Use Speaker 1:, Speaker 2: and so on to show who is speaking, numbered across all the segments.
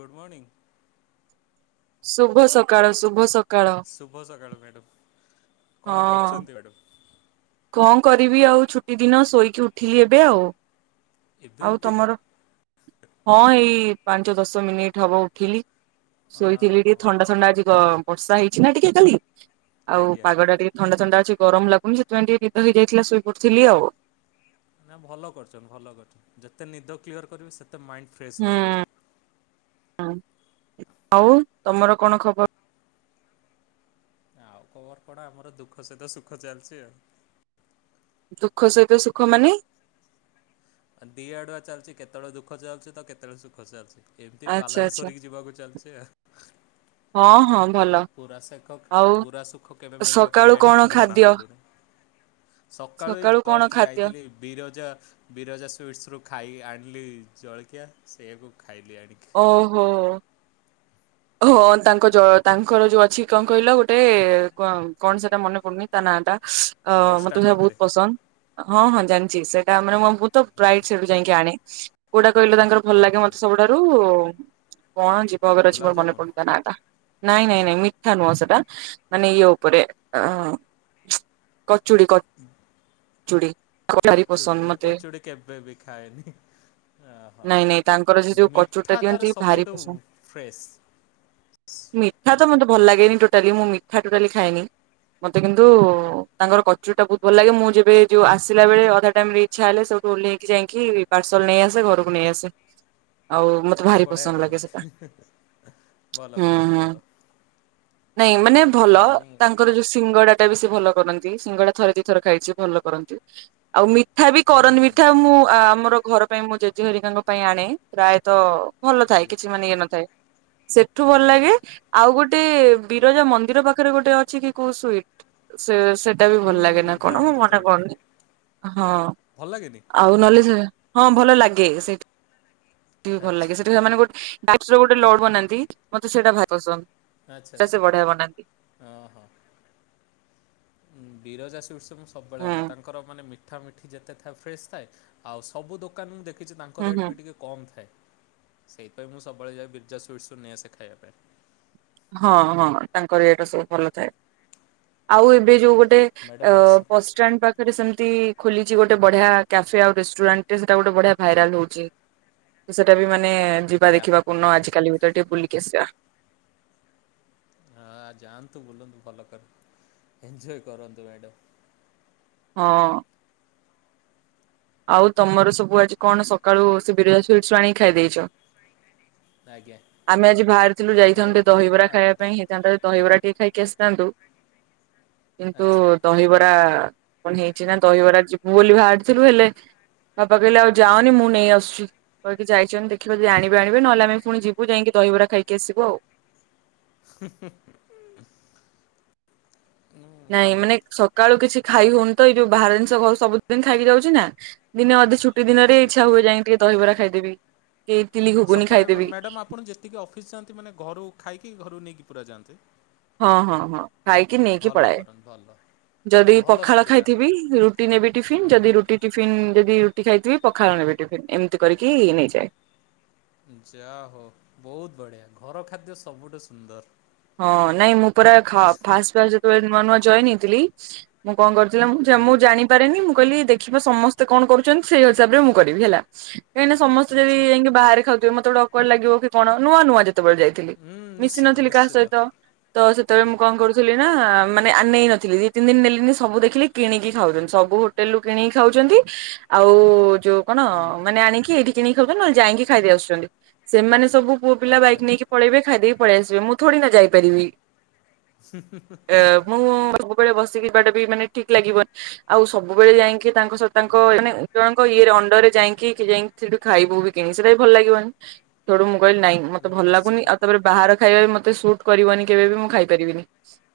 Speaker 1: Good morning
Speaker 2: ଶୁଭ ସକାଳ ଶୁଭ ସକାଳ।
Speaker 1: ଶୁଭ ସକାଳ ମ୍ୟାଡ଼ମ କଣ
Speaker 2: ହଁ
Speaker 1: କରୁଛନ୍ତି ମ୍ୟାଡ଼ାମ?
Speaker 2: କଣ କରିବି ଆଉ ଛୁଟି ଦିନ ଶୋଇକି ଉଠିଲି ଏବେ, ଆଉ
Speaker 1: ଏବେ
Speaker 2: ଆଉ
Speaker 1: ଉଠିଲେ
Speaker 2: ତମର? ହଁ ଏଇ ପାଞ୍ଚ ଦଶ ମିନିଟ୍ ହବ ଉଠିଲି ଶୋଇଥିଲି ଟିକେ
Speaker 1: ଓହୋ
Speaker 2: ଥଣ୍ଡା ଥଣ୍ଡା ଆଜି ବର୍ଷା ହେଇଛି ନା ଟିକେ କାଲି ଆଉ
Speaker 1: ଆଜ୍ଞା
Speaker 2: ପାଗ ଟା ଟିକେ ଥଣ୍ଡା ଥଣ୍ଡା ଅଛି ଗରମ ଲାଗୁନି ସେଥିପାଇ ଟିକେ ନିଦ ହେଇଯାଇଥିଲା ଶୋଇ ପଡ଼ିଥିଲି ଆଉ।
Speaker 1: ନା ଭଲ କରୁଛନ୍ ଭଲ କରୁଛ ଯେତେ ନିଦ କ୍ଲିୟର କରିବ ସେତେ ମାଇଣ୍ଡ ଫ୍ରେଶ୍ ରହିବ
Speaker 2: ହୁଁ ଆଉ ତମର କଣ ଖବର?
Speaker 1: ଆଉ ଖବର କଣ ଆମର ଦୁଃଖ ସହିତ ସୁଖ ଚାଲିଛି ଆଉ।
Speaker 2: ଦୁଃଖ ସହିତ ସୁଖ ମାନେ
Speaker 1: ଦିଆଡ଼ୁଆ ଚାଲିଛି କେତେବେଳେ ଦୁଃଖ ଚାଲୁଛି ତ କେତେବେଳେ ସୁଖ ଚାଲୁଛି। ଏମିତି
Speaker 2: ଆଚ୍ଛା
Speaker 1: ବାଲାନ୍ସ
Speaker 2: ଆଚ୍ଛା
Speaker 1: କରିକି ଯିବାକୁ ଚାଲିଛି।
Speaker 2: ହଁ ହଁ ଭଲ।
Speaker 1: ପୁରା ସେଖ
Speaker 2: ଆଉ
Speaker 1: ପୁରା ସୁଖ କେବେ ମିଳିବ
Speaker 2: ସକାଳୁ
Speaker 1: କେଜାଣି
Speaker 2: କଣ ଖାଦ୍ୟ
Speaker 1: ଜଣାପଡ଼ୁନି। ସକାଳୁ
Speaker 2: କଣ
Speaker 1: ଜଷ୍ଟ
Speaker 2: ଖାଦ୍ୟ
Speaker 1: ଯାଇଥିଲି ବିରଜା ବିରଜା ସୁଇଟ୍ସରୁୁ ଖାଇ ଆଣିଲି ଜଳଖିଆ ସେଇଆକୁ ଖାଇଲି ଆଣିକି।
Speaker 2: ଓହୋ ହଁ ତାଙ୍କ ତାଙ୍କର ଯୋଉ ଅଛି କଣ କହିଲ ଗୋଟେ କଣ ସେଟା ମନେ ପଡୁନି ତା ନାଁ ଟା ହଁ ମୋତେ ବି
Speaker 1: ବସଷ୍ଟାଣ୍ଡ
Speaker 2: ସେଇଟା
Speaker 1: ପାଖରେ
Speaker 2: ବହୁତ ପସନ୍ଦ। ହଁ ହଁ ଜାଣିଛି ସେଟା ମାନେ ମୁଁ ବହୁତ ପ୍ରାୟ ସେଠୁ ଯାଇକି ଆଣେ। କୋଉଟା କହିଲ ତାଙ୍କର ଭଲ ଲାଗେ ମତେ ସବୁଠାରୁ, କଣ ଯିବ ମୋର ମନେ
Speaker 1: ଗୋଲାପଜାମୁନ
Speaker 2: ପଡୁନି ତା ନାଁ ଟା। ନାଇଁ ନାଇଁ ନାଇଁ ମିଠା ନୁହଁ ସେଟା। ମାନେ ଇଏ ଉପରେ ଅ କଚୁଡି କ
Speaker 1: ହୁଁ କଚୁଡି,
Speaker 2: ପସନ୍ଦ
Speaker 1: ମୁଁ
Speaker 2: ମତେ
Speaker 1: କଚୁଡି କେବେ ବି ଖାଏନି। ଓହୋ
Speaker 2: ନାଇଁ ନାଇଁ ତାଙ୍କର ସେ ଯୋଉ କଚୁଡି ଟା
Speaker 1: ମିଠା
Speaker 2: ଦିଅନ୍ତି
Speaker 1: ତାର
Speaker 2: ଭାରି
Speaker 1: ସବୁଠୁ
Speaker 2: ପସନ୍ଦ।
Speaker 1: ଫ୍ରେଶ୍।
Speaker 2: ମିଠା ତ ମୋତେ ଭଲ ଲାଗେନି। ଟୋଟାଲି ମୁଁ ମିଠା ଟୋଟାଲି ଖାଏନି। ମତେ କିନ୍ତୁ ତାଙ୍କର କଚୁଡିଟା ବହୁତ ଭଲ ଲାଗେ। ମୁଁ ଯେବେ ଯୋଉ ଆସିଲା ବେଳେ ଅଧା ଟାଇମରେ ଇଚ୍ଛା ହେଲେ ସେଉଠୁ ଓହ୍ଲେଇକି ଯାଇକି ପାର୍ସଲ ନେଇ ଆସେ, ଘରକୁ ନେଇ ଆସେ। ଆଉ ମତେ ଭାରି
Speaker 1: ବଢ଼ିଆ
Speaker 2: ପସନ୍ଦ ଲାଗେ ସେଟା
Speaker 1: କରନ୍ତି। ଭଲ
Speaker 2: ହୁଁ
Speaker 1: କରନ୍ତୁ
Speaker 2: ହୁଁ
Speaker 1: ଭଲ।
Speaker 2: ନାଇଁ ମାନେ ଭଲ
Speaker 1: ହୁଁ
Speaker 2: ତାଙ୍କର ଯୋଉ ସିଙ୍ଗଡାଟା ବି ସେ ଭଲ କରନ୍ତି। ସିଙ୍ଗଡା ଥରେ ଦି ଥର ଖାଇଛି ଭଲ କରନ୍ତି। ଆଉ ମି ମିଠା ବି
Speaker 1: ହୁଁ
Speaker 2: କରନି।
Speaker 1: ହୁଁ
Speaker 2: ମିଠା
Speaker 1: ହୁଁ
Speaker 2: ମୁଁ ଆମର ଘର ପାଇଁ ମୁଁ ଜେଜେ ହେରିକାଙ୍କ ପାଇଁ ଆଣେ। ପ୍ରାୟତଃ ଭଲ ଥାଏ
Speaker 1: ଆଜ୍ଞା।
Speaker 2: କିଛି ମାନେ ଇଏ ନଥାଏ। ସେଠୁ ଭଲ
Speaker 1: ନାଇଁ
Speaker 2: ଲାଗେ,
Speaker 1: ନାଇଁ
Speaker 2: ଆଉ ଗୋଟେ
Speaker 1: ହଁ
Speaker 2: ବିରଜା ମନ୍ଦିର ପାଖରେ ଗୋଟେ ଅଛି କି କୋଉ ସ୍ବୁଇଟ୍। ସେ ସେ ଏଟା ବି ଭଲ
Speaker 1: ହୁଁ
Speaker 2: ଲାଗେ
Speaker 1: ହୁଁ
Speaker 2: ନା କଣ? ମୋ
Speaker 1: ଜାଣିଲି
Speaker 2: ମନେ
Speaker 1: ଜାଣିଲି
Speaker 2: ପଡୁନି।
Speaker 1: ଭଲ ଲାଗେନି?
Speaker 2: ହଁ ଆଉ ନ ହଲେ ହଁ ଭଲ ଲାଗେ। ସେଇଠି ବି ଭଲ ଲାଗେ।
Speaker 1: ଆଚ୍ଛା
Speaker 2: ସେଇଟା ସେମାନେ ବହୁତ୍ ସେ ଗୋଟେ ଲୋଡ୍ ବନାନ୍ତି ମତେ ସେଇଟା ଭାରି ପସନ୍ଦ।
Speaker 1: ଆଚ୍ଛା
Speaker 2: ସେଟା ସେ ବଢିଆ ବନାନ୍ତି
Speaker 1: ଆଚ୍ଛା। ହଁ ହଁ। ବିରଜା ସୁଇଟ୍ସ୍ ରୁ ମୁଁ ସବୁବେଳେ
Speaker 2: ହୁଁ
Speaker 1: ଆଣେ। ତାଙ୍କର ମାନେ ମି ମିଠା ମିଠି ଯେତେ ଥାଏ ଫ୍ରେଶ୍ ଥାଏ। ଆଉ ସବୁ ଦୋକାନ ମୁଁ ଦେଖିଛି ତାଙ୍କ
Speaker 2: ହୁଁ
Speaker 1: ରେଟ୍
Speaker 2: ହୁଁ।
Speaker 1: ବି ଟିକେ କମ୍ ଥାଏ। ସେଇଥିପାଇଁ ମୁଁ ସବୁବେଳେ ଯାଏ ବିରଜା ସୁଇଟ୍ସ୍ ରୁ ନେଇ ଆସେ ଖାଇବା ପାଇଁ।
Speaker 2: ହଁ ହଁ ତାଙ୍କର ଇଟା ସବୁ ଭଲ ଥାଏ। ଆଉ ଏବେ ଯୋଉ ଗୋ
Speaker 1: ମ୍ୟାଡ଼ମ୍ ଆଉ ସ
Speaker 2: [unintelligible] ବସ୍ ଷ୍ଟାଣ୍ଡ ପାଖରେ ସେମତି ଖୋଲିଛି ଗୋଟେ ବଢିଆ କ୍ୟାଫେ, ଆଉ ରେଷ୍ଟୁରାଣ୍ଟ୍ ଟେ ସେଟା ଗୋଟେ ବଢିଆ ଭାଇରାଲ ହଉଛି। ସେଟା ବି ମାନେ ଯିବା
Speaker 1: କ୍ୟାଫ୍
Speaker 2: ଦେଖିବାକୁ। ନ ଆଜିକାଲି ଭିତରେ ଟିକେ ବୁଲିକି ଆସିବା।
Speaker 1: ହଁ ଯାଆନ୍ତୁ, ବୁଲନ୍ତୁ, ଭଲକରି ଏଞ୍ଜୟ କରନ୍ତୁ ମ୍ୟାଡ଼ମ୍।
Speaker 2: ହଁ। ଆଉ ତମର ସବୁ ଆଜି କଣ ସକାଳୁ ସେ ବିରିଜା ସୁଇଟ୍ସରୁ ଆଣିକି ଖାଇଦେଇଚ।
Speaker 1: ନାଇଁ।
Speaker 2: ଆମେ ଆଜି ବାହାରିଥିଲୁ, ଯାଇଥାନ୍ତୁ ଦହିବରା ଖାଇବା ପାଇଁ।
Speaker 1: ଆଠଟାରେ
Speaker 2: ହେଇଥାନ୍ତା ଯଦି ଦହିବରା ଟିକେ ଖାଇକି ଆସିଥାନ୍ତୁ।
Speaker 1: [inaudible]
Speaker 2: କିନ୍ତୁ
Speaker 1: ଆଚ୍ଛା
Speaker 2: ଦହିବରା କଣ ହେଇଛି ନା ଦହିବରା ଯିବୁ ବୋଲି ବାହାରିଥିଲୁ। ହେଲେ ବାପା କହିଲେ ଆଉ ଯାଅନି। ମୁଁ ନେଇ ଆସୁଚି। କହିକି ଯାଇଛନ୍ତି ଦେଖିବା ଯଦି ଆଣିବେ ଆଣିବେ ନ ହେଲେ ଆମେ ପୁଣି ଯିବୁ। ଯାଇକି ଦହିବରା ଖାଇକି ଆସିବୁ ଆଉ।
Speaker 1: ହୁଁ ହୁଁ ହୁଁ।
Speaker 2: ନାଇଁ
Speaker 1: ଭଲ
Speaker 2: ମାନେ ସକାଳୁ କିଛି ଖାଇ ହଉନି ତ। ଏଇ ଯୋଉ ବାହାର ଜିନିଷ ଘରୁ ସବୁଦିନ ଖାଇକି ଯାଉଛି ନା। ଦିନେ ଅଧେ ଛୁଟି ଦିନରେ
Speaker 1: ଆଚ୍ଛା ଆଚ୍ଛା
Speaker 2: ଇଚ୍ଛା ହୁଏ ଯାଇକି ଟିକେ ଦହିବରା ଖାଇଦେବି କି ଇଟିଲି ଘୁଗୁନି ଖାଇଦେବି।
Speaker 1: ଟିକେ ଅଫିସ୍ ଯାଆନ୍ତି ମାନେ ଘରୁ ଖାଇକି ଘରୁ ନେଇକି ପୁରା ଯାଆନ୍ତି।
Speaker 2: ହଁ ହଁ ହଁ
Speaker 1: ହଁ
Speaker 2: ଖାଇକି, ନେଇକି
Speaker 1: ଭଲ
Speaker 2: ପଳାଏ।
Speaker 1: କରନ୍ତୁ ଭଲ।
Speaker 2: ଯଦି
Speaker 1: ଭଲ
Speaker 2: ପଖାଳ
Speaker 1: ସେଇଟା
Speaker 2: ଖାଇଥିବି ରୁଟି ନେବି ଟିଫିନ୍। ଯଦି
Speaker 1: ହୁଁ
Speaker 2: ରୁଟି ଟିଫିନ୍, ଯଦି ରୁଟି ଖାଇଥିବି ପଖାଳ ନେବି ଟିଫିନ୍ ଏମିତି କରିକି ନେଇଯାଏ।
Speaker 1: ଯାହା ହଉ ବହୁତ ବଢିଆ ଘର ଖାଦ୍ୟ ସବୁଠୁ ସୁନ୍ଦର।
Speaker 2: ହଁ, ନାଇଁ ମୁଁ ପୁରା ଫାଷ୍ଟ ଫାଷ୍ଟ ଯେତେବେଳେ ନୂଆ ନୂଆ ଜଏନ୍ ହେଇଥିଲି ମୁଁ କଣ କରିଥିଲିନା ମୁଁ ମୁଁ
Speaker 1: ଆଜ୍ଞା
Speaker 2: ଜାଣିନି ମୁଁ କରେ ନି ମୁଁ କହିଲି ଦେଖିବା ସମସ୍ତେ କଣ କରୁଛନ୍ତି ସେଇ ହିସାବରେ ମୁଁ କରିବି ହେଲା। କାଇଁକି ନା ସମସ୍ତେ ଯଦି
Speaker 1: ଆଚ୍ଛା
Speaker 2: ଯାଇକି ବାହରେ ଖାଉଥିବେ ମତେ ଗୋଟେ ଅକ୍ୱାଡ ଲାଗିବ କି କଣ ନୂଆ ନୂଆ ଯେତେବେଳେ ଯାଇ ଥିଲି,
Speaker 1: ହୁଁ
Speaker 2: ମିଶି
Speaker 1: ନିଶ୍ଚିତ
Speaker 2: ନଥିଲି କାହା
Speaker 1: ନିଶ୍ଚିତ
Speaker 2: ସହିତ ତ ସେତେବେଳେ
Speaker 1: ଆଜ୍ଞା
Speaker 2: ମୁଁ କଣ କରୁଛି ଥିଲି ନା, ମାନେ ନେଇ ନଥିଲି ଦି ତିନି ଦିନ ନେଲିି ସବୁ ଦେଖିଲି କିଣିକି ଖାଉଛନ୍ତି ସବୁ ହୋଟେଲରୁ କିଣିକି ଖାଉଛନ୍ତି ଆଉ ଯୋଉ କଣ
Speaker 1: ହୁଁ
Speaker 2: ମାନେ ଆଣିକି ଏଇଠି କିନିକି ଖାଉଛନ୍ତି ନହଲେ ଯାଇକି ଖାଇଦେଇ ଆସୁଛନ୍ତି ସେମାନେ ସବୁ ପୁଅ ପିଲା
Speaker 1: ଆଚ୍ଛା
Speaker 2: ବାଇକ ନେଇକି ପଳେଇବେ ଖାଇଦେଇକି ପଳେଇ ଆସିବେ, ମୁଁ ଥୋଡ଼ିନା ଯାଇପାରିବି ମୁଁ ସବୁବେଳେ ବସିକି ଯିବାଟା ବି ମାନେ ଠିକ ଲାଗିବନି ଆଉ ସବୁବେଳେ ଯାଇକି ତାଙ୍କ ସହ ତାଙ୍କ
Speaker 1: ଆଚ୍ଛା
Speaker 2: ମାନେ ଜଣଙ୍କର ଇଏରେ ଅଣ୍ଡରେ ଯାଇକି ଯାଇ ସେଠୁ ଖାଇବୁ ବି କିଣି ସେଇଟା ବି ଭଲ ଲାଗିବନି ସେଠୁ ମୁଁ କାଇଲି ନାଇଁ ମତେ ଭଲ ଲାଗୁନି
Speaker 1: ନିଶ୍ଚିତ
Speaker 2: ଆଉ ତାପରେ ବାହାର ଖାଇବା ମତେ ସୁଟ୍ କରିବନି କେବେ ବି ମୁଁ ଖାଇପାରିବିନି,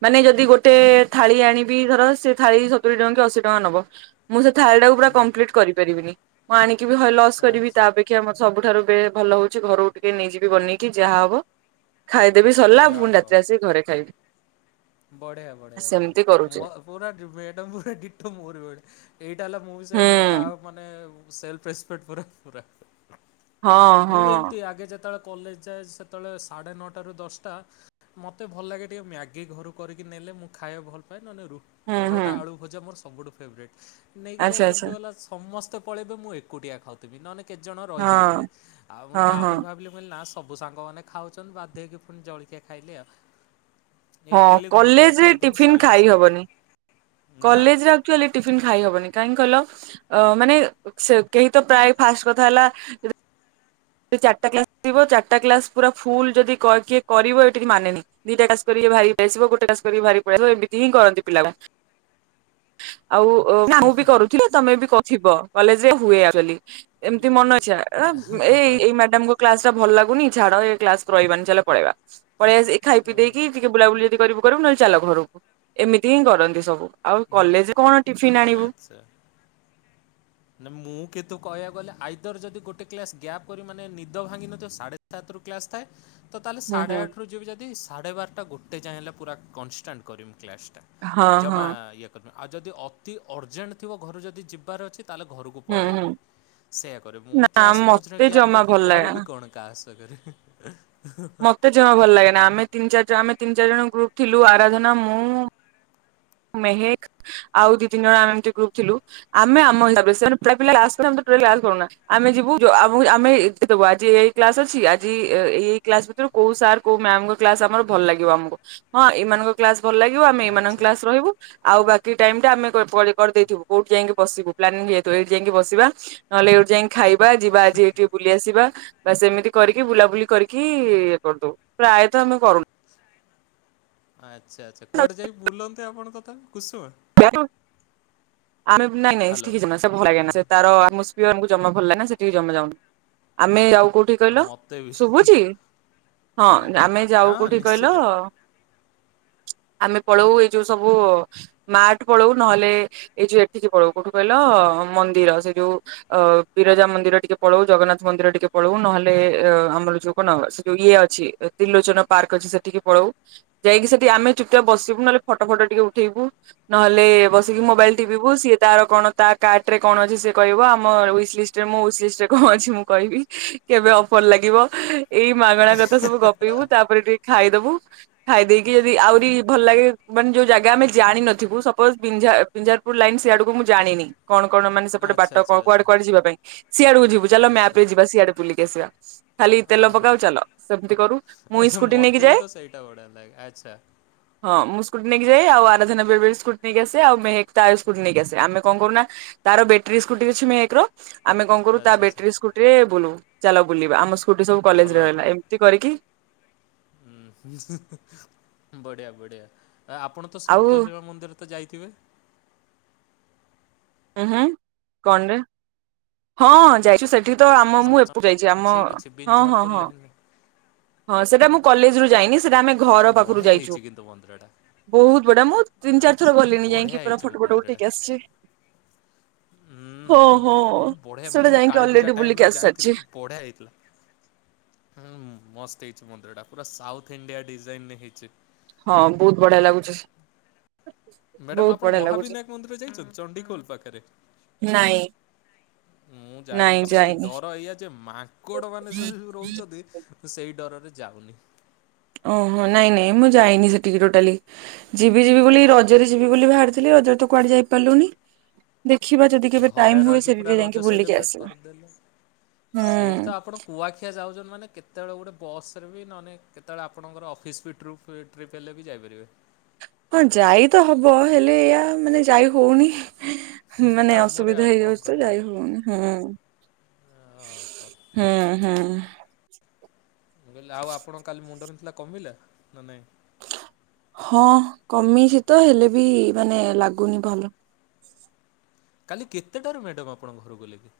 Speaker 2: ମାନେ ଯଦି ଗୋଟେ ଗୋଟେ ଥାଳି ଆଣିବି ଧର ସେ ଥାଳି ସତୁରି ଟଙ୍କା କି ଅଶୀ ଟଙ୍କା ନବ। ମୁଁ ସେ ଥାଳି ଟାକୁ ପୁରା
Speaker 1: ହୁଁ
Speaker 2: କମ୍ପ୍ଲିଟ୍ କରିପାରିବିନି ମୁଁ ଆଣିକି ଲସ୍ କରିବି ତା
Speaker 1: ଆଚ୍ଛା
Speaker 2: ଅପେକ୍ଷା ସବୁଠାରୁ ବେ ଭଲ ହଉଛି ଘରୁ ଟିକେ ନେଇଯିବି ବନେଇକି ଯାହା ହବ ଖାଇଦେବି ସରିଲା। ସେ ଘରେ ଖାଇବି।
Speaker 1: ବଢ଼ିଆ ବଢ଼ଆ ବଢିଆ,
Speaker 2: ସେମିତି କରୁଛି
Speaker 1: ପୁରା ମ୍ୟାଡ଼ାମ ପୁରା ଡିଟୋ ମୋରି ଭଳିଆ। ଏଇଟା ହେଲା ମୁଁ ବି ସେ
Speaker 2: ହୁଁ
Speaker 1: ମୁଁ କାହା ମାନେ ସେଲ୍ଫ ରେସ୍ପେକଟ୍ କରେ, ପୁରା
Speaker 2: ହଁ
Speaker 1: ମୁଁ
Speaker 2: ହଁ
Speaker 1: ଏମିତି ଆଗେ ଯେତେବେଳେ କଲେଜ ଯାଏ ସେତେବେଳେ ସାଢ଼େ ନଅଟାରୁ ଦଶଟା ମୋତେ ଭଲ ଲାଗେ ଟିକେ ମ୍ୟାଗି ଘରୁ କରିକି ନେଲେ ମୁଁ ଖଇବାକୁ ଭଲ ପାଏ, ନହେଲେ ନାଇଁ ରୁ
Speaker 2: ହୁଁ ହୁଁ
Speaker 1: ପରଟା ଆଳୁ ଭଜା ମୋର ସବୁଠୁ ଫେବରୋଇଟ୍ ନେଇକି ଯାଏ
Speaker 2: ଆଚ୍ଛା
Speaker 1: କିନ୍ତୁ
Speaker 2: ଆଚ୍ଛା
Speaker 1: ହେଲା ସମସ୍ତେ ପଳେଇବେ ମୁଁ ଏକୁଟିଆ ଖାଉଥିବି ନହେଲେ କେତେ ଜଣ ରହିଯାଇଥିବେ
Speaker 2: ହଁ
Speaker 1: ଆଉ ମୁଁ
Speaker 2: ହଁ ହଁ
Speaker 1: ତାପରେ ଭାବିଲି ମୁଁ କହିଲି ନା ସବୁ ସାଙ୍ଗ ମାନେେ ଖାଉଛନ୍ତି ବାଧ୍ୟ ହେଇକିପୁଣି ଜଳଖିଆ ଖାଇଲି ଆଉ।
Speaker 2: ହଁ
Speaker 1: ଇଟିଲି ଘୁଗୁନି ଟିକେ
Speaker 2: କଲେଜରେ
Speaker 1: ଖାଇଦେମି
Speaker 2: ଟିଫିନ
Speaker 1: ସଇଲା
Speaker 2: ଖାଇ
Speaker 1: ଶାନ୍ତି
Speaker 2: ହବନି-
Speaker 1: ନା
Speaker 2: କଲେଜ ଆକ୍ଚ୍ଯୁଆଲି ଟିଫନ୍ ଖାଇହବନି କାହିଁକି କହିଲ ଅ ମାନେ ସେ କେହି ତ ପ୍ରାୟ ଫାଷ୍ଟ କଥା ହେଲା ସେ ଚାରିଟା କ୍ଲାସ ଥିବ ଚାରିଟା କ୍ଲାସ ପୁରା ଫୁଲ ଯଦି କିଏ କରିବ ଏଇଠି ମାନେନାଇ। ଦିଟା କ୍ଲାସ କରି ଭାରିକିଆସିବ ଗୋଟେ କ୍ଲାସ କରିକି ଭାରି ପାଲେଇଆସିବ ଏମିତି ହିଁ କରନ୍ତି ପିଲାମାନେ। ଆଉ ମୁଁ ବି କରୁଥିଲି ତମେ ବି କରିଥିବ କଲେଜରେ ଯ ହୁଏ ଆକଚୁଆଲି। ଏମତି ମନେ ଇଛା ଏଇ ଏଇ ମ୍ୟାଡାମଙ୍କ କ୍ଲାସ ଟା ଭଲ ଲାଗୁନି ଛାଡ଼ ଏ କ୍ଲାସ ରହିବାନି ଚାଲେ ପଳେଇବା ପଳେଇ ଖାଇ ପିଇ
Speaker 1: ହୁଁ
Speaker 2: ଦେଇକି ବୁଲାବୁଲି ଯଦି କରିବୁ କରିବୁ ନହଲେ ଚାଲ ଘରକୁ ଏମିତି ହିଁ କରନ୍ତି ସବୁ। ଆଉ କଲେଜ କଣ ଟିଫିନ ଆଣିବୁ।
Speaker 1: ମାନେ ମୁଁ କିତୁ କହିବା ଗଲେ ଆଇଦର ଯଦି ଗୋଟେ କ୍ଲାସ ଗ୍ୟାପ୍ କରିବି ମାନେ ନିଦ ଭାଙ୍ଗି ନଥିବ ସାଢେ ସାତରୁ କ୍ଲାସ ଥାଏ। ତ ତାହେଲେ
Speaker 2: ହୁଁ
Speaker 1: ସାଢ଼େ
Speaker 2: ହୁଁ
Speaker 1: ଆଠରୁ ଯିବି ଯଦି ସାଢ଼େ ବାରଟା ଗୋଟେ ଯାଏଁ ହେଲେ ପୁରା କନଷ୍ଟାଣ୍ଟ କରିମି କ୍ଲାସ୍। ଟା
Speaker 2: ହଁ ହଁ
Speaker 1: ଜମା ଇଏ କରିବିନି ଆଉ ଯଦି ଅତି ଅର୍ଜେଣ୍ଟ ଥିବ ଘରୁ ଯଦି ଯିବାର ଅଛି ତାହେଲେ ଘରକୁ
Speaker 2: ହୁଁ ହୁଁ
Speaker 1: ପଳେଇବି, ସେୟାକରେ ମୁଁ
Speaker 2: ନା
Speaker 1: କ୍ଲାସ୍ ମଝିରେ
Speaker 2: ମତେ
Speaker 1: ଗ୍ୟାପ୍
Speaker 2: ଜମା
Speaker 1: ରଖି
Speaker 2: ଭଲ
Speaker 1: କରିବି
Speaker 2: ଲାଗେନା।
Speaker 1: କଣ କାସ୍ ତ ଘରେ। [unintelligible]
Speaker 2: ମତେ ଜମା ଭଲ ଲାଗେ ନା ଆମେ ତିନି ଚାରି ଜଣ ଆମେ ତିନି ଚାରିଜଣ ଗ୍ରୁପ୍ ଥିଲୁ ଆରାଧନା ମୁଁ ମେହେକ ଆଉ ଦି ତିନି ଜଣ ଆମେ ଏମତି ଗ୍ରୁପ ଥିଲୁ ଆମେ ଆମ ହିସାବରେ [unintelligible] ଆମେ ଯିବୁ ଆମେ କ୍ଲାସ ଅଛି ଆଜି ଏ ଏଇ କ୍ଲାସ ଭିତରୁ କୋଉ ସାର୍ କୋଉ ମ୍ୟାମଙ୍କ କ୍ଲାସ ଆମର ଭଲ ଲାଗିବ ଆମକୁ, ହଁ ଏମାନଙ୍କ କ୍ଲାସ ଭଲ ଲାଗିବ, ଆମେ ଏମାନଙ୍କ
Speaker 1: ଆଚ୍ଛା
Speaker 2: କ୍ଲାସ ରହିବୁ, ଆଉ ବାକି ଟାଇମ ଟା ଆମେ [unintelligible] କଉଠି ଯାଇ ବସିବୁ। ପ୍ଲାନିଂ ହେଇଯାଇଥିବୁ, ଏଇଠି ଯାଇକି ବସିବା ନହେଲେ ଏଇଠି ଯାଇକି ଖାଇବା। ଯିବା ଆଜି ଏଇଠୁ ବୁଲି ଆସିବା ବା ସେମିତି କରିକି ବୁଲାବୁଲି କରିକି ଇଏ କରିଦବଉ। ପ୍ରାୟତଃ ଆମେ କରୁନୁ।
Speaker 1: ଆଚ୍ଛା ଆଚ୍ଛା, କୁଆଡେ ଯାଇକି ବୁଲନ୍ତି ଆପଣ ପ୍ରଥମେ, କୁସୁଆ?
Speaker 2: [unintelligible] [unintelligible] ଭଲ
Speaker 1: ହ୍ୟାଲୋ
Speaker 2: ଲାଗ
Speaker 1: ହଁ
Speaker 2: ନା ସେଠିକି ଜମା ଯାଉନୁ। ଆମେ ଆଉ କୋଉଠି କହିଲ?
Speaker 1: ମୋତେ ବି
Speaker 2: ଶୁଭୁଛି ହଁ,
Speaker 1: ଆଜ୍ଞା
Speaker 2: ଆମେ ଯାଉ
Speaker 1: ହଁ
Speaker 2: କୋଉଠି କହିଲ?
Speaker 1: ନିଶ୍ଚିତ
Speaker 2: ଆମେ ପଳଉ ଏଇ ଯୋଉ ସବୁ ମାର୍ଟ ପଳଉ ନହେଲେ ଏଇ ଯୋଉ ଏଠିକି ପଳଉ କୋଉଠୁ କହିଲ ମନ୍ଦିର ସେ ଯୋଉ ଅ ବିରଜା ମନ୍ଦିର ଟିକେ ପଳଉ, ଜଗନ୍ନାଥ ମନ୍ଦିର ଟିକେ ପଳଉ, ନହେଲେ ଅ ଆମର ଯୋଉ କଣ ସେ ଯୋଉ ଇଏ ଅଛି। ତ୍ରିଲୋଚନ ପାର୍କ ଅଛି ସେଠିକି ପଳଉ, ଯାଇକି ସେଠି ଆମେ ଚୁପ ଚାପ୍ ବସିବୁ, ନହେଲେ ଫଟୋ ଫଟ ଟିକେ ଉଠେଇବୁ। ନହେଲେ ବସିକି ମୋବାଇଲ
Speaker 1: ଆଚ୍ଛା
Speaker 2: ଟିପ୍ - ବୁ, ସିଏ ତାର କଣ ତା କାର୍ଟ ରେ କଣ ଅଛି? ସିଏ କହିବ ଆମ ହୁଇଚ ଲିଷ୍ଟରେ ହୁଇଚ୍ ଲିଷ୍ଟରେ କଣ ଅଛି? ମୁଁ କହିବି କେବେ ଅଫର୍ ଲାଗିବ? ଏଇ ମାଗଣା କଥା ସବୁ ଗପିବୁ ତାପରେ ଟିକେ ଖାଇଦବୁ। ଖାଇ ଦେଇକି ଯଦି ଆହୁରି ଭଲ ଲାଗେ ମାନେ ଯୋଉ ଜାଗା ଆମେ ଜାଣିିନଥିବୁ, ସପୋଜ ବିଂଝା ବିଁଝାରପୁର ଲାଇନ ସେଇଆଡକୁ ମୁଁ ଜାଣିନି। କଣ କଣ ମାନେ ସେପଟେ, ବାଟ,
Speaker 1: ଆଚ୍ଛା ଆଚ୍ଛା
Speaker 2: କୁଆଡେ
Speaker 1: ଆଚ୍ଛା
Speaker 2: କୁଆଡେ ଯିବା ପାଇଁ, ସିଆଡକୁ ଯିବୁ। ଚାଲ ମ୍ୟାପ
Speaker 1: ଆଚ୍ଛା
Speaker 2: ରେ ଯିବା ସିଆଡକୁ ବୁଲିକ ଆସିବା। ଖାଲି ତେଲ
Speaker 1: ଓହୋ
Speaker 2: ପକାଅ ଚାଲ, ସେମିତି କରୁ, ମୁଁଇ ସ୍କୁଟି ନେଇକି
Speaker 1: ମୋତେ ବି
Speaker 2: ଯାଏ।
Speaker 1: ତ ସେଇଟା ବଢ଼ିଆ ଲାଗେ ଆଚ୍ଛା
Speaker 2: ହଁ, ମୁଁ ସ୍କୁଟି ନେଇି ଯାଏ। ଆଉ ଆରାଧନା ବେଳେ- ସ୍କୁଟି ନେଇକି ଆସେ ଆଉେ ତାର ସ୍କୁଟି ନେଇକି ଆସେ। ଆମେ କଣ କରୁନା? ତାର ବ୍ୟାଟେରୀ ସ୍କୁଟିର ଅଛି ମେହେକ ର। ଆମେ କଣ କରୁ ତା
Speaker 1: ଆଚ୍ଛା ଆଚ୍ଛା
Speaker 2: ବ୍ୟାଟରୀ ସ୍କୁଟିରେ ବୁଲୁ ଚାଲା ବୁଲିବା। ଆମ ସ୍କୁଟି ସବୁ
Speaker 1: ଆଉ ଭଲ
Speaker 2: କଲେଜରେ
Speaker 1: ଅଛି।
Speaker 2: ରହିଲା। କରିକି
Speaker 1: ହୁଁ, [unintelligible] ବଢିଆ ବଢିଆ। ଆପଣ ତ
Speaker 2: ଆଉ
Speaker 1: ସନ୍ତୋଷୀ ମା ମନ୍ଦିର ଯାଇଥିବେ।
Speaker 2: ଉୁଁ ହୁଁ କଣରେ? ହଁ, ଯାଇଛୁ ସେଠି ଏଠି ତ ଆମ ମୁଁ ଏପକୁ ଯାଇଛି। ଆମ
Speaker 1: ସେଇଠି ଅଛି
Speaker 2: ହଁ, ହଁ,
Speaker 1: ବିଞ୍ଝାରପୁର
Speaker 2: ହଁ
Speaker 1: ଲାଇନରେ
Speaker 2: ହଁ, ସେଟା ମୁଁ କଲେଜ ରୁ ଯାଇନି, ସେଟା ଆମେ ଘର ପାଖରୁ
Speaker 1: ବଢ଼ିଆ ହେଇଛି
Speaker 2: ଯାଇଛୁ।
Speaker 1: କିନ୍ତୁ ମନ୍ଦିରଟା
Speaker 2: ବହୁତ ବଢିଆ ମୁଁ ତିନି ଚାର
Speaker 1: ଆଚ୍ଛା
Speaker 2: ଥର
Speaker 1: ଆଚ୍ଛା
Speaker 2: ଗଲିଣି
Speaker 1: ବଢ଼ିଆ
Speaker 2: ଯାଇକି ପୁରା
Speaker 1: ହେଇଛି
Speaker 2: ଫଟୋ ଫଟ
Speaker 1: ମନ୍ଦିରଟା
Speaker 2: ଉଠିକି ଆସିଛି।
Speaker 1: ହୁଁ,
Speaker 2: ହଁ ହଁ
Speaker 1: ହୁଁ, ମୁଁ ବଢିଆ ମାନେ
Speaker 2: ସେଟା
Speaker 1: ମୁଁ
Speaker 2: ଯାଇକି
Speaker 1: କାଳୀପୂଜା
Speaker 2: ଅଲରେଡି
Speaker 1: ଟାଇମ
Speaker 2: ବୁଲିକି
Speaker 1: ରେ
Speaker 2: ଆସି
Speaker 1: ଯାଇଥିଲି
Speaker 2: ସାରିଛି
Speaker 1: ବଢିଆ ହେଇଥିଲା। ହୁଁ, ମସ୍ତ ହେଇଛି ମନ୍ଦିର ଟା ପୁରା ସାଉଥ ଇଣ୍ଡିଆ ଡିଜାଇନରେ ହେଇଛି।
Speaker 2: ହଁ, ବହୁତ ବଢିଆ ଲାଗୁଛି।
Speaker 1: ମ୍ୟାଡାମ
Speaker 2: ବହୁତ
Speaker 1: ଆପଣ
Speaker 2: ବଢିଆ ଲାଗୁଛି
Speaker 1: ମହାବିନାୟକ ମନ୍ଦିର ଯାଇଛନ୍ତି ଚଣ୍ଡୀଖୋଲ ପାଖରେ।
Speaker 2: ନାଇଁ
Speaker 1: ମୁଁ ଯାଇନି ବା ସେଠିକେ ଡର ଏଇଆ ଯେ ମାଙ୍କଡ ମାନେ ସେଉ ରହୁଛନ୍ତି। ସେଇ ଡରରେ ଯାଉନି।
Speaker 2: ଓହୋ, ନାଇଁ, ନାଇଁ, ମୁଁ ଯାଇନି ସେଠିକି ଟୋଟାଲି। ଯିବି ଯିବି ବୋଲି ରଜରେ ଯିବି ବୋଲି ବାହାରିଥିଲି ରଜରେ, ତ କୁଆଡେ ଯାଇପାରିଲୁନି? ଦେଖିବା ଯଦି।
Speaker 1: ଏ
Speaker 2: କେବେ ଟାଇମ
Speaker 1: ଘରେ
Speaker 2: ହୁଏ
Speaker 1: ରହିକି
Speaker 2: ସେଠିକି
Speaker 1: ପୁରା
Speaker 2: ଯାଇକି
Speaker 1: ରଜ
Speaker 2: ବୁଲିକି
Speaker 1: ସେଲିବ୍ରେଟ୍
Speaker 2: ଆସିବା
Speaker 1: କରିଦେଲେ। ସେଇଠି
Speaker 2: ହୁଁ।
Speaker 1: ତ ଆପଣ କୁଆଖିଆ ଯାଉଛନ୍ତି ମାନେ, କେତେବେଳେ ଗୋଟେ ବସ୍ ରେ ବି, ନହେଲେ କେତେବେଳେ ଆପଣଙ୍କର ଅଫିସ୍ ବି ଟ୍ରୁପ୍, ଟ୍ରିପ୍ ହେଲେ ବି ଯାଇପାରିବେ।
Speaker 2: ହଁ, ଯାଇ ତ ହବ ହେଲେ ଏଇଆ ମାନେ ଯାଇ ହଉନି।
Speaker 1: ସେମିତି
Speaker 2: ମାନେ
Speaker 1: କାମରେ
Speaker 2: ଅସୁବିଧା
Speaker 1: ଆଉ କଣ
Speaker 2: ହେଇଯାଉଛି ତ ଯାଇ ହଉନି। ହୁଁ,
Speaker 1: ଓ ହୋ।
Speaker 2: ହୁଁ ହୁଁ।
Speaker 1: ମୁଁ କହିଲି ଆଉ ଆପଣଙ୍କ କାଲି ମୁଣ୍ଡ ବିନ୍ଧୁଥିଲା କମିଲା ନା ନାଇଁ?
Speaker 2: ହଁ କମିଛି ତ ହେଲେ ବି ମାନେ ଲାଗୁନି ଭଲ।
Speaker 1: କାଲି କେତେଟାରୁ ମ୍ୟାଡ଼ମ୍ ଆପଣଙ୍କ ଘରକୁ ଗଲେ କି?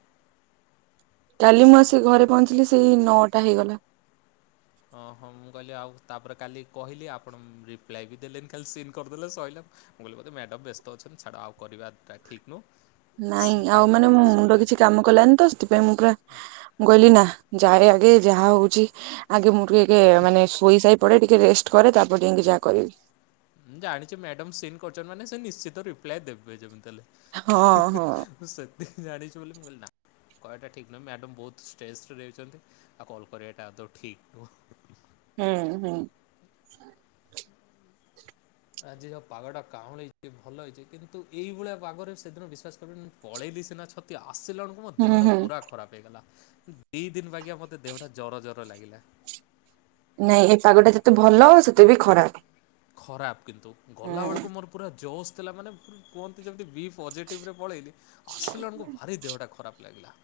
Speaker 2: କାଲି ମୁଁ ଆସି ଘରେ ପହଞ୍ଚିଲି ସେଇ ନଅଟା ହେଇଗଲା।
Speaker 1: ହଁ ହଁ ମୁଁ କହିଲି ଆଉ ତା ପରେ କାଲି କହିଲି ଆପଣ ରିପ୍ଲାଏ ବି ଦେଲେନି ଖାଲି ସିନ୍ କରିଦେଲେ ସଇଲା। ମୁଁ କହିଲି ବୋଧେ ମ୍ୟାଡ଼ମ୍ ବ୍ୟସ୍ତ ଅଛନ୍ତି ଛାଡ଼ ଆଉ କରିବାଟା ଠିକ୍ ନୁହଁ।
Speaker 2: ନାଇଁ
Speaker 1: ସେ
Speaker 2: ଆଉ
Speaker 1: ତାଙ୍କର
Speaker 2: ମାନେ [unintelligible] ମୋ ମୁଣ୍ଡ
Speaker 1: ସୁବିଧା
Speaker 2: କିଛି
Speaker 1: ଲାଗେ।
Speaker 2: କାମ କଲାନି ତ ସେଥିପାଇଁ ମୁଁ ପୁରା ମୁଁ କହିଲି ନା ଯାଏ ଆଗେ ଯାହା ହଉଛି ଆଗେ ମୁଁ ଟିକେ ମାନେ ଶୋଇ ସାଇ ପଡେ ଟିକେ ରେଷ୍ଟ୍ କରେ ତା ପରେ ଯାଇଁକି ଯାହା କରିବି।
Speaker 1: ମୁଁ ଜାଣିଛି ମ୍ୟାଡମ୍ ସିନ୍ କରଛନ୍ତି ମାନେ ସେ ନିଶ୍ଚିତ ରିପ୍ଲାଏ ଦେବେ ଯେମିତି ହେଲେ।
Speaker 2: ହଁ
Speaker 1: ହିଁ
Speaker 2: ହଁ।
Speaker 1: ହିଁ ସେତିକି ଜାଣିଛି ବୋଲି ମୁଁ କହିଲି ନାଁ କହିବାଟା ଠିକ୍ ନୁହେଁ। ମ୍ୟାଡ଼ମ୍ ବହୁତ ଷ୍ଟ୍ରେସରେ ଯାଇଛନ୍ତି, ଆଉ କଲ୍ କରିବାଟା ଆଦୌ ଠିକ୍ ନୁହଁ।
Speaker 2: ହୁଁ ହୁଁ।
Speaker 1: ଆଜି ର ପାଗଟା କାଁଉଳି [unintelligible] ଭଲ ହେଇଛି କିନ୍ତୁ ଏଇ ଭଳିଆ ପାଗରେ ସେଦିନ ବିଶ୍ଵାସ କରିବନି ପଳେଇଲି ସିନା ଛତିଆ ଆସିଲାଣୁ ମୋ
Speaker 2: ହୁଁ
Speaker 1: ଦେହଟା
Speaker 2: ହୁଁ
Speaker 1: ପୁରା ଖରାପ ହେଇଗଲା। ଦି ଦିନ୍ ବାଗିଆ ମତେ ଦେହଟା ଜର ଜର ଲାଗିଲା।
Speaker 2: ନାଇଁ ଏଇ ପାଗଟା ଯେତେ ଭଲ ସେତେ ବି ଖରାପ।
Speaker 1: ଖରାପ କିନ୍ତୁ
Speaker 2: ହୁଁ।
Speaker 1: ଗଲାବେଳକୁ ମୋର ପୁରା ଜୋସ୍ ଥିଲା ମାନେ ପୁରା କୁହନ୍ତି ଯେମିତି ବି ପଜେଟିବରେ ପଳେଇଲି ଆସିଲା ବେଳୁକୁ ଭାରି ଦେହଟା ଖରାପ ଲାଗିଲା।